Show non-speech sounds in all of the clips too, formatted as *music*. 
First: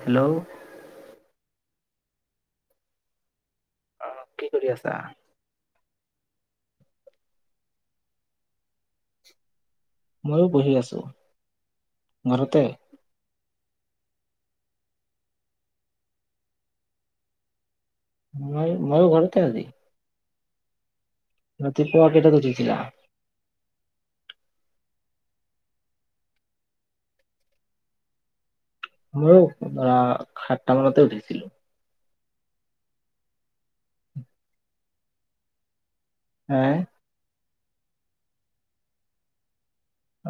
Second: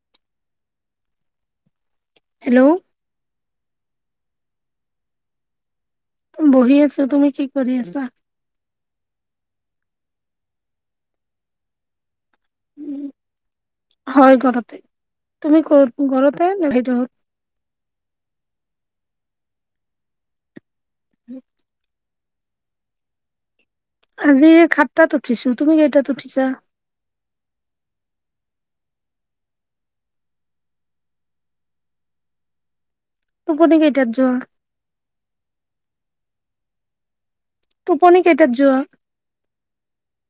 Hello? Hello? অ' কি কৰি আছা? বহি আছো, তুমি কি কৰি আছা? মইয়ো বহি আছো, ঘৰতে। হয়! ঘৰতে তুমি ক'ত? ঘৰতে নে ভিতৰত। মই, মই ঘৰতে আজি। ৰাতিপুৱা কেইটাত উ! উঠিছিলা? আজি সাতটাত উঠিছো। তুমি কেইটাত উঠিছা মইয়ো ধৰা সাতটা মানতে উঠিছিলো টোপনি কেইটাত যোৱা হে টোপনি কেইটাত যোৱা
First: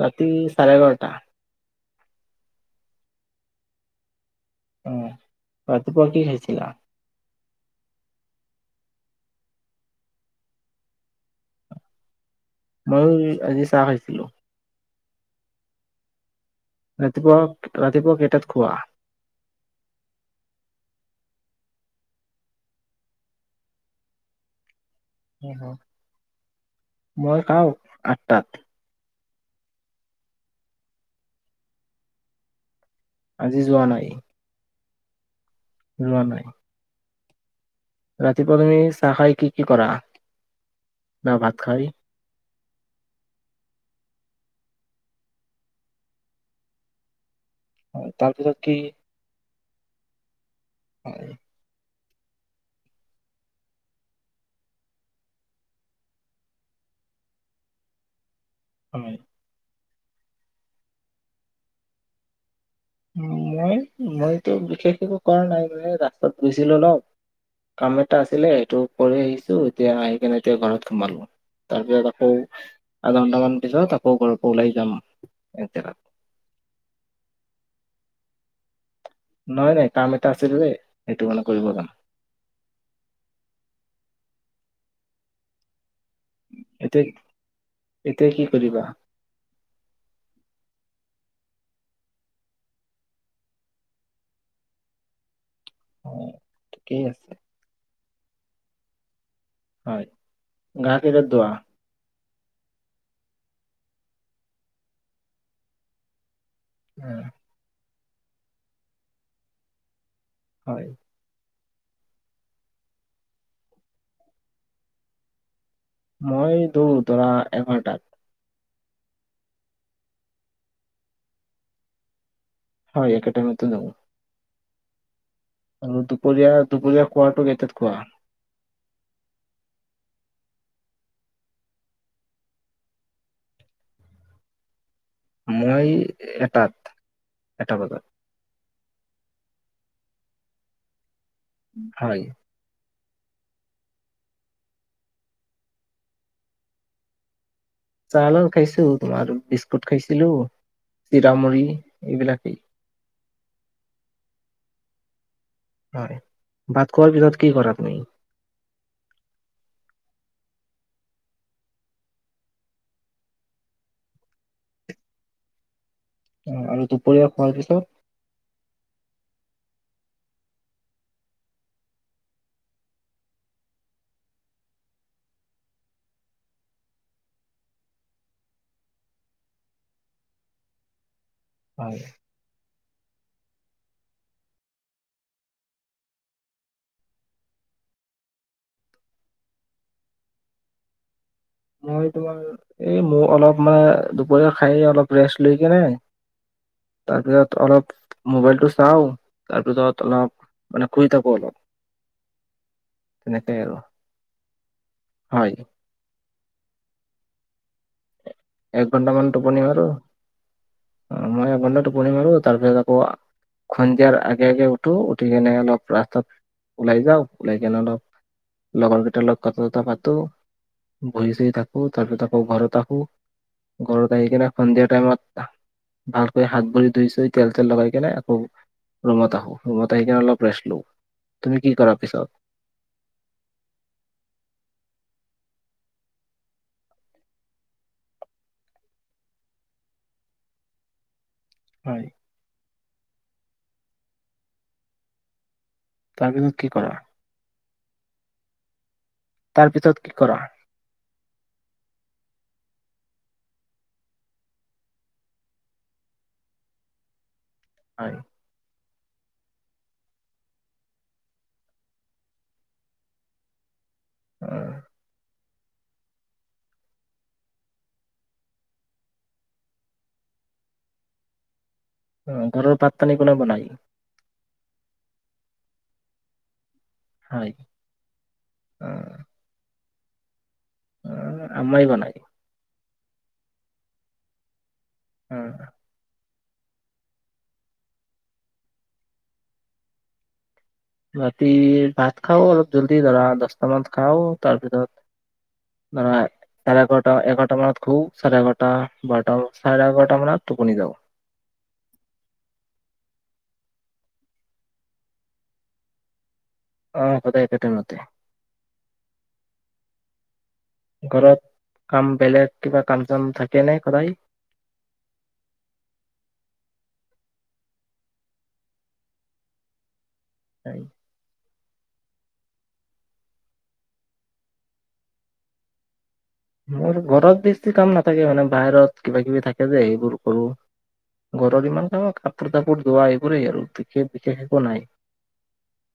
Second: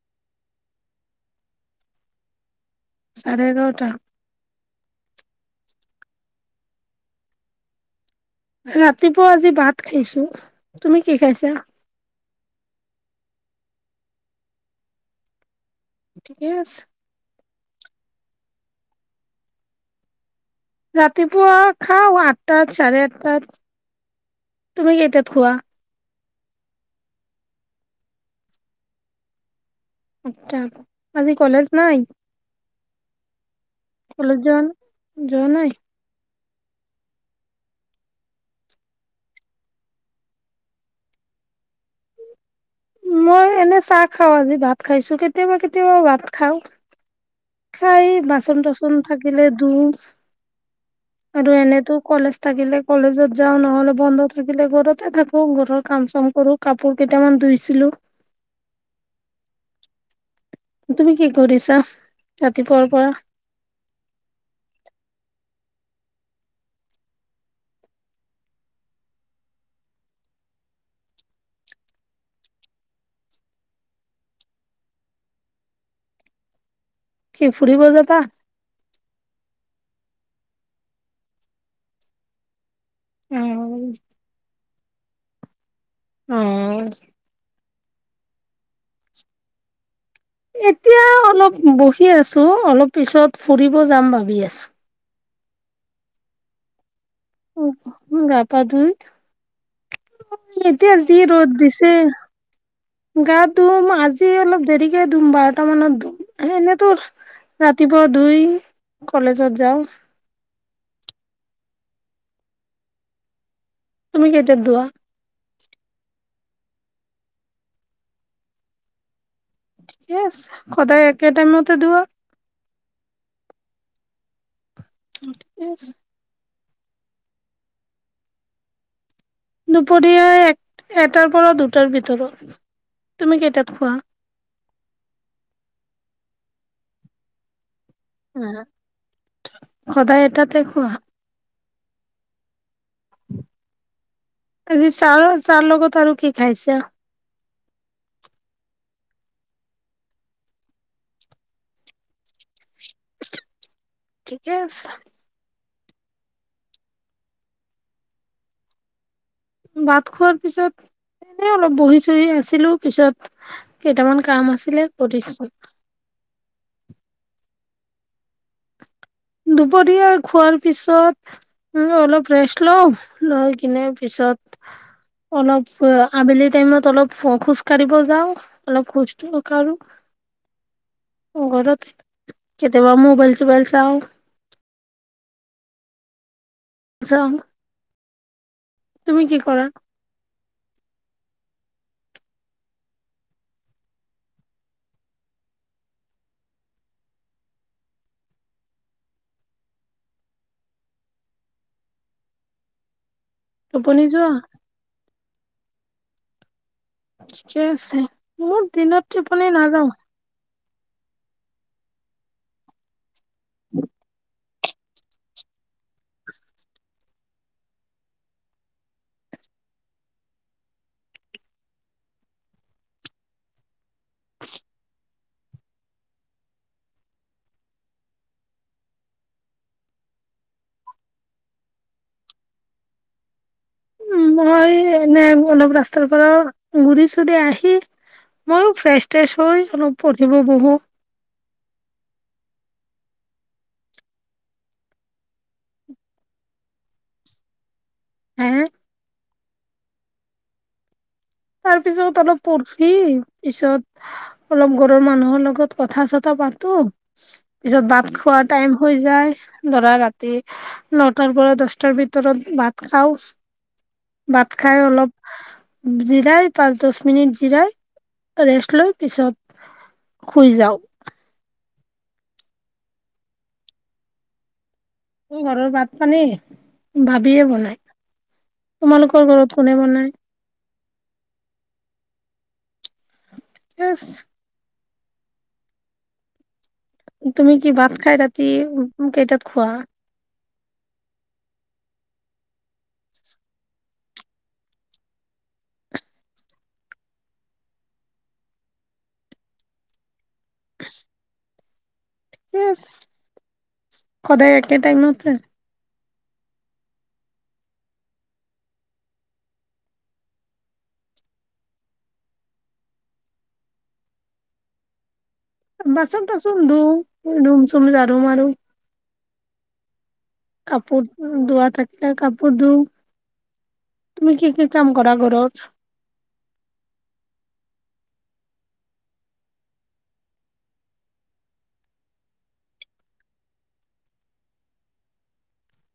ৰাতি চাৰে এঘাৰটা চাৰে এঘাৰটা উ ৰাতিপুৱা কি খাইছিলা ৰাতিপুৱা আজি ভাত খাইছো তুমি কি খাইছা মইয়ো আজি চাহ খাইছিলো ঠিকে আছে ৰাতিপুৱা ৰাতিপুৱা কেইটাত খোৱা ৰাতিপুৱা খাওঁ আঠটা চাৰে আঠটাত তুমি কেইটাত খোৱা মই খাওঁ আঠ তাত আঠটাত আজি কলেজ নাই আজি যোৱা নাই কলেজ যোৱা যোৱা নাই যোৱা নাই ৰাতিপুৱা তুমি চাহ খাই কি কি কৰা বা ভাত খাই মই এনে চাঁহ খাও আজি ভাত খাইছো কেতিয়াবা কেতিয়াবা ভাত খাওঁ খাই তাৰপিছত বাচন কি তাচন থাকিলে তোৰ হয় আৰু এনেতো কলেজ থাকিলে কলেজত যাও নহলে বন্ধ থাকিলে ঘৰতে থাকো ঘৰৰ কাম চাম কৰো কাপোৰ কেইটামান ধুইছিলো হয় তুমি কি কৰিছা তাত উ মই মইতো বিশেষ একো কৰা নাই মানে ৰাস্তাত গৈছিলো ন। কাম এটা আছিলে সেইটো কৰি আহিছো এতিয়া আহি কিনে এতিয়া ঘৰত সোমালো। তাৰপিছত আকৌ আধা ঘন্টামান পিছত আকৌ ঘৰৰ পৰা ওলাই যাম এক জেগাত কি ফুৰিব যাবা নাই নাই কাম এটা আছে যে সেইটো মানে কৰিব যাম অ এতিয়া এতিয়া কি কৰিবা এতিয়া অলপ বহি আছো অলপ পিছত ফুৰিব যাম ভাবি আছো অ ঠিকেই আছে উ গা পা ধুই হয় গা এতিয়া যি কেইটাত ৰোধ ধোৱা দিছে গা ধুম আজি অলপ দেৰিকে ধুম বাৰটা মানত দুম স এনেই তোৰ উম, ৰাতিপুৱা ধুই কলেজত যাওঁ হয় তুমি কেইতিয়া দোৱা? মই দৌৰো, ধৰা এঘাৰটাত। ঠিকে আছে। সদায় একেটাইমতে ধোৱা? হ'য়। একে টাইমতে ন'। য়েছ আৰু দুপৰীয়া দুপৰীয়া খোৱাটো কেইটাত খোৱা? দুপৰীয়া এক এটাৰ পৰা দুটাৰ ভিতৰত। তুমি কেইটাত খোৱা? মই এটাত, এটা বজাত। সদায় এটাতে খোৱা? হ'য়। আজি চাহ, চাহ লগত আৰু কি খাইছা? চাৰ খাইছু তোমা, বিস্কুট খাইছিলু চিৰা মুৰি এইবিলাকেই। ঠিকে আছে। হ'য়। বাদ খোৱাৰ পিছত কি কৰা তুমি? ভাত খোৱাৰ পিছত এনে অলপ বহি চহি আছিলু। পিছত কেইটামান কাম আছিল, কৰিছু। অ', ৰু দুপৰীয়া খোৱাৰ পিছত? দুপৰীয়া খোৱাৰ পিছত অলপ ৰেষ্ট লওঁ। লৈ কিনে পিছত অলপ আ আবেলি টাইমত অলপ খোজ কাঢ়িব যাওঁ। অলপ খোজকাঢ়ো। গৰত, হয় কেত তে মোবাইল চোবাইল চাওঁ। জাঙ। তুমি কি কৰা? মই তোমাৰ এই মোৰ অলপ মানে দুপৰীয়া খাই অলপ ৰেষ্ট লৈ কেনে, তাৰপিছত অলপ মোবাইলটো চাওঁ, তাৰপিছত অলপ, মানে শুই থাকো অলপ। তেনেকে আৰু টোপনি যোৱা? হ'য়। ঠিকে আছে। মোৰ এক দিনত ঘন্টামান টোপনি মাৰো নাযাওঁ। অ', মই এক ঘণ্টা টোপনি মাৰো, তাৰ পিছত আকৌ খনজাৰ আক আগে আগে উঠু। উঠি কেনে অলপ ৰাস্তাত ওলাই যাওঁ। ওলাই কিনে অলপ লগৰ কেইটাৰ লগত কথা পাতো। বহি চহি থাকো। তাৰপিছত আকৌ ঘৰত আহু। ঘৰত আহিকেনে সন্ধিয়া টাইমত ভালকৈ হাত ভৰি ধুই চুই তেল তেল লগাই কিনে আকৌ ৰুমত আহো। ৰুমত আহি কিনে অলপ ৰেষ্ট লওঁ। তুমি কি কৰা পিছত? উম। মই এনে অলপ ৰাস্তাৰ পৰা ঘূৰি চুৰি আহি, মইও ফ্ৰেছ ট্ৰেছ হৈ অলপ পঢ়িব বহোঁ। হ'য়। তাৰ পিছত কি কৰা? হে তাৰ পিছত কি কৰা? তাৰ পিছত অলপ পঢ়ি পিছত অলপ ঘৰৰ মানুহৰ লগত কথা-চথা পাতো। পিছত ভাদ হয় খোৱাৰ টাইম হৈ যায়, ধৰা ৰাতি নটাৰ পৰা দছটাৰ ভিতৰত ভাদ খাওঁ। ভাদ খাই অ অলপ উম। জিৰাই, পাঁচ দহ মিনিট জিৰাই, ৰেষ্ট লৈ, পিছত শুই যাওঁ। অ', ঘৰৰ ভাত পানীোনে বনাই ঘৰৰ ভাত পানী ভাবিয়ে হয় বনাই তোমালোকৰ ঘৰত কোনে বনাই অ আমমাই বনাই আছ অ তুমি কি ভাত খাই ৰাতি উ কেইটাত খোৱা ৰাতি ভাত খাওঁ অলপ জল্দি ধৰা দহটা মানত খাওঁ তাৰপিছত ধৰা চাৰে এঘাৰটা এঘাৰটা মানত খু চাৰে এঘাৰটা বাৰটাান চাৰে এঘাৰটা মানত টোপনি যাওঁ ঠিক সদায় একে তাইমটে আহ সদায় একে টাইমতে ঘৰত কাম বেলেগ কিবা কাম চাম থাকে নে সদায় বাচন টাচন ধু, ৰুম চুম জৰু মাৰুো কাপোৰ দুুৱা তাকা কাপোৰ ধু, তুমি কি কি কাম কৰা ঘৰত? মোৰ ঘৰত বেছি কাম নাথাকে মানে বাহিৰত কিবা কিবি থাকে যে সেইবোৰ কৰোঁ ঘৰৰ ইমান কাম কাপোৰ তাপোৰ ধোৱা এইবোৰেই আৰু বিশেষ বিশেষ একো নাই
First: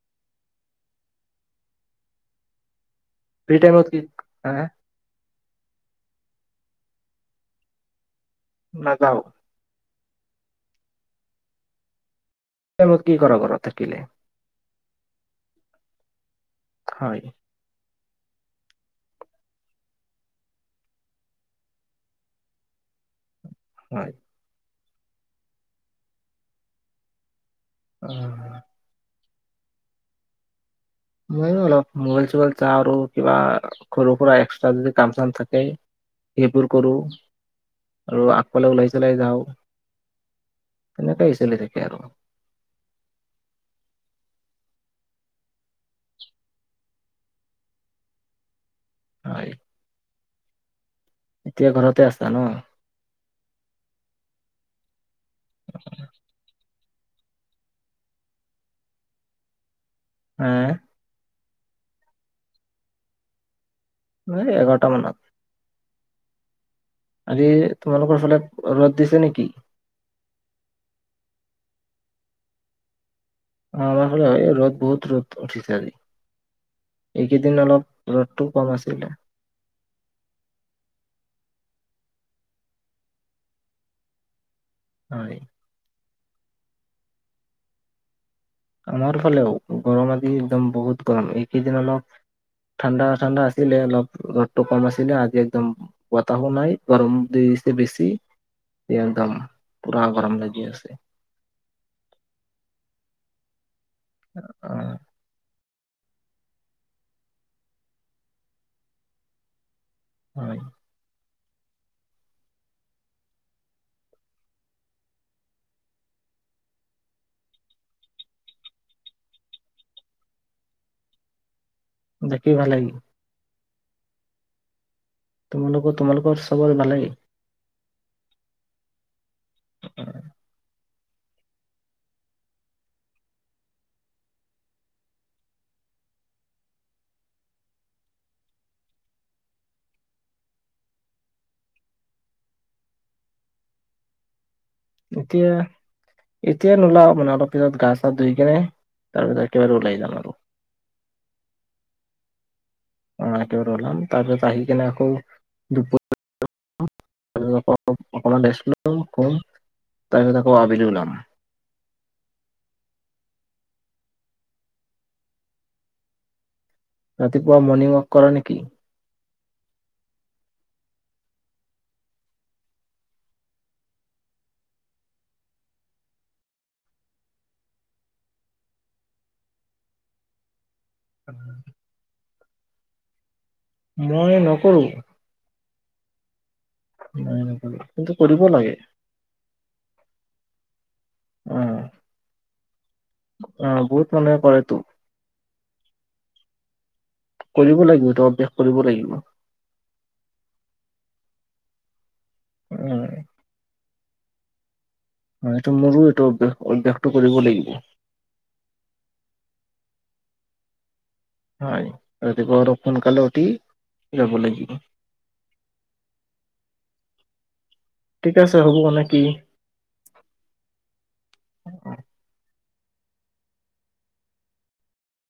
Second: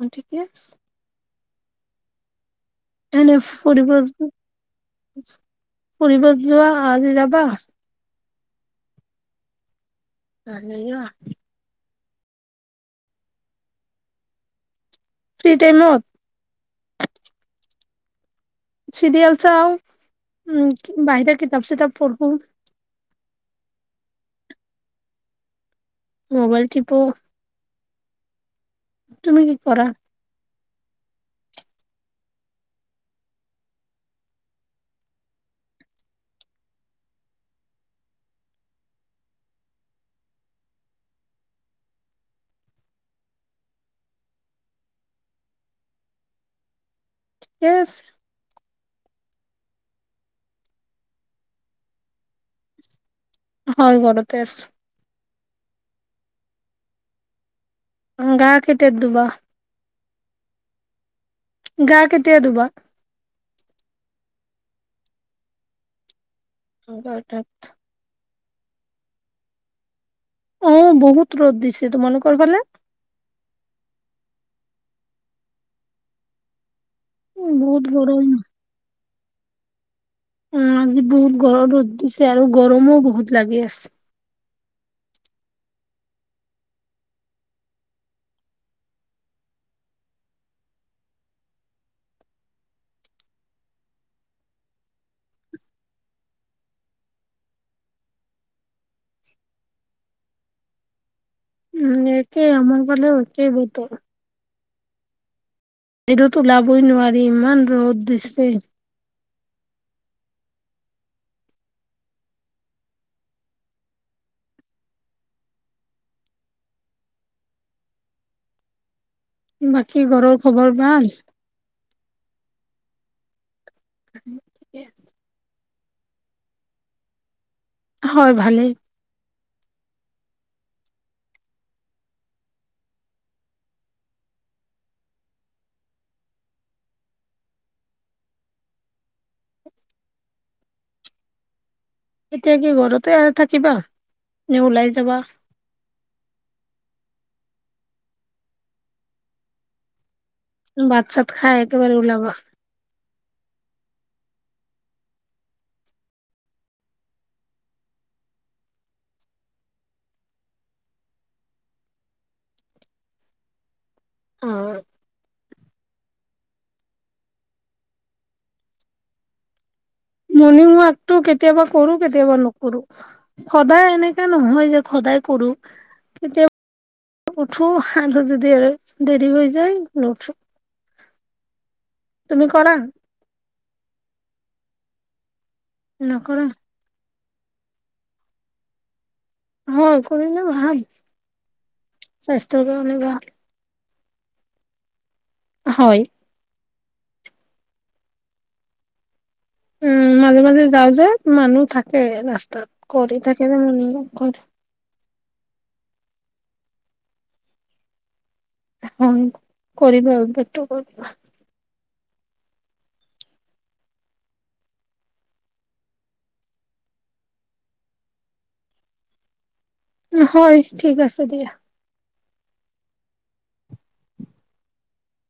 অ ঠিকে আছে এনে ফ্ৰী টাইমত ফুৰিব কি য হা ফুৰিব যোৱা আ আজি যাবা? নাযাও চালোৱা তাৰ মত কি কৰা ঘৰত থাকিলে? ফ্ৰী টাইমত হয় চৰিয়েল চাও উ বাহিৰে কিতাপ চিতাপ পঢ়ো হয় মোবাইল প উ তুমি কি কৰা ময়ো অলপ মোবাইল চবাইল চাওঁ আৰু কিবা সৰু সুৰা এক্সট্ৰা যদি কাম চাম থাকে সেইবোৰ কৰোঁ আৰু আগফালে ওলাই চলাই যাওঁ তেনেকাই চলি থাকে আৰু এজ হয় এতিয়া ঘৰতে আছা ন হয় ঘৰতে আছ অ গা কেতিয়া দুবা হম গা কেতিয়া ধোবা এই এঘাৰটা মানত আজি, তোমালোকৰ ফালে ৰ'দ দিছে নেকি। অ', বহুত ৰ'দ দিছে তোমালোকৰ ফালে। অ, আমাৰফালেও এ ৰ'দ বহুত ৰ'দ উঠিছে আজি। এইকেইদিন বহুত অলপ গৰম ৰ'দটো কম আছিলে। অ', আজি বহুত গৰত-ৰ'দ দিছে আৰু গৰমো বহুত লাগি আছে। হয়। আমাৰ ফালেও, গৰম আজি একদম বহুত গৰম এইকেইদিন অলপ ঠাণ্ডা-ঠাণ্ডা আছিলে অলপ ৰদটো কম আছিলে আজি একদম বতাহো নাই গৰম দি-দিছে বেছি, একদম পুৰা গৰম লাগি আছে। উম, একে আমাৰ ফালেও একে বতৰ। অ' বাহিৰত ওলাবই নোৱাৰি ইমান ৰ'দ দিছে। হয়। বাকী, ঘৰৰ খবৰ ভাল। দেখি ভাল লাগিল। *unintelligible* তোমালোকৰ-তোমালোকৰ চবৰ ভালেই। হয়, ভালেই। এতিয়া কি ঘৰতে আ-থাকিবা। নে ওলাই যাবা। এতিয়া এতিয়া নোলাও মানে, অলপ পিছত গা-চা ধুই কেনে তাৰপিছত একেবাৰে ওলাই যাম আৰু। ভাত-চাত খাই একেবাৰে ওলাবা। অ', একেবাৰে ওলাম তাৰপিছত আহি কেনে আকৌ *unintelligible* তাৰপিছত আকৌ আবিলি ওলাম। অ'। ৰাতিপুৱা মৰ্ণিং ৱাক কৰা নেকি?। মৰ্ণিং ৱাকটো কেতিয়াবা কৰো কেতিয়াবা নকৰো, সদায় এনেকাে নহয় যে সদায় কৰো কেতিয়াবা *inaudible* উঠো আৰু যদি দেৰি হৈ যায় নুঠো। *unintelligible* তুমি কৰা। মই নকৰো। নকৰা। নাই নকৰো, কিন্তু কৰিব লাগে। হ', কৰিলে ভাল, অ স্বাস্থ্যৰ কাৰণে ভাল। মানে কৰে তো। হয়। কৰিব লাগিব তেওঁ বেক কৰিব লাগিব। উম, মাজে-মাজে যাওঁ যে মানুহ থাকে লা তাত কৰি উম থাকে যে *unintelligible* কত অ', এইটো মোৰো এইটো অভ্যাস-অভ্যাসতো কৰিব লাগিব। হয়, কৰিবা *unintelligible* হয়, ৰাতিপুৱা অলপ সোনকালে উঠি যাব লাগিব। ঠিক আছে হ'ব নে কি। হয়, ঠিক আছে দিয়া।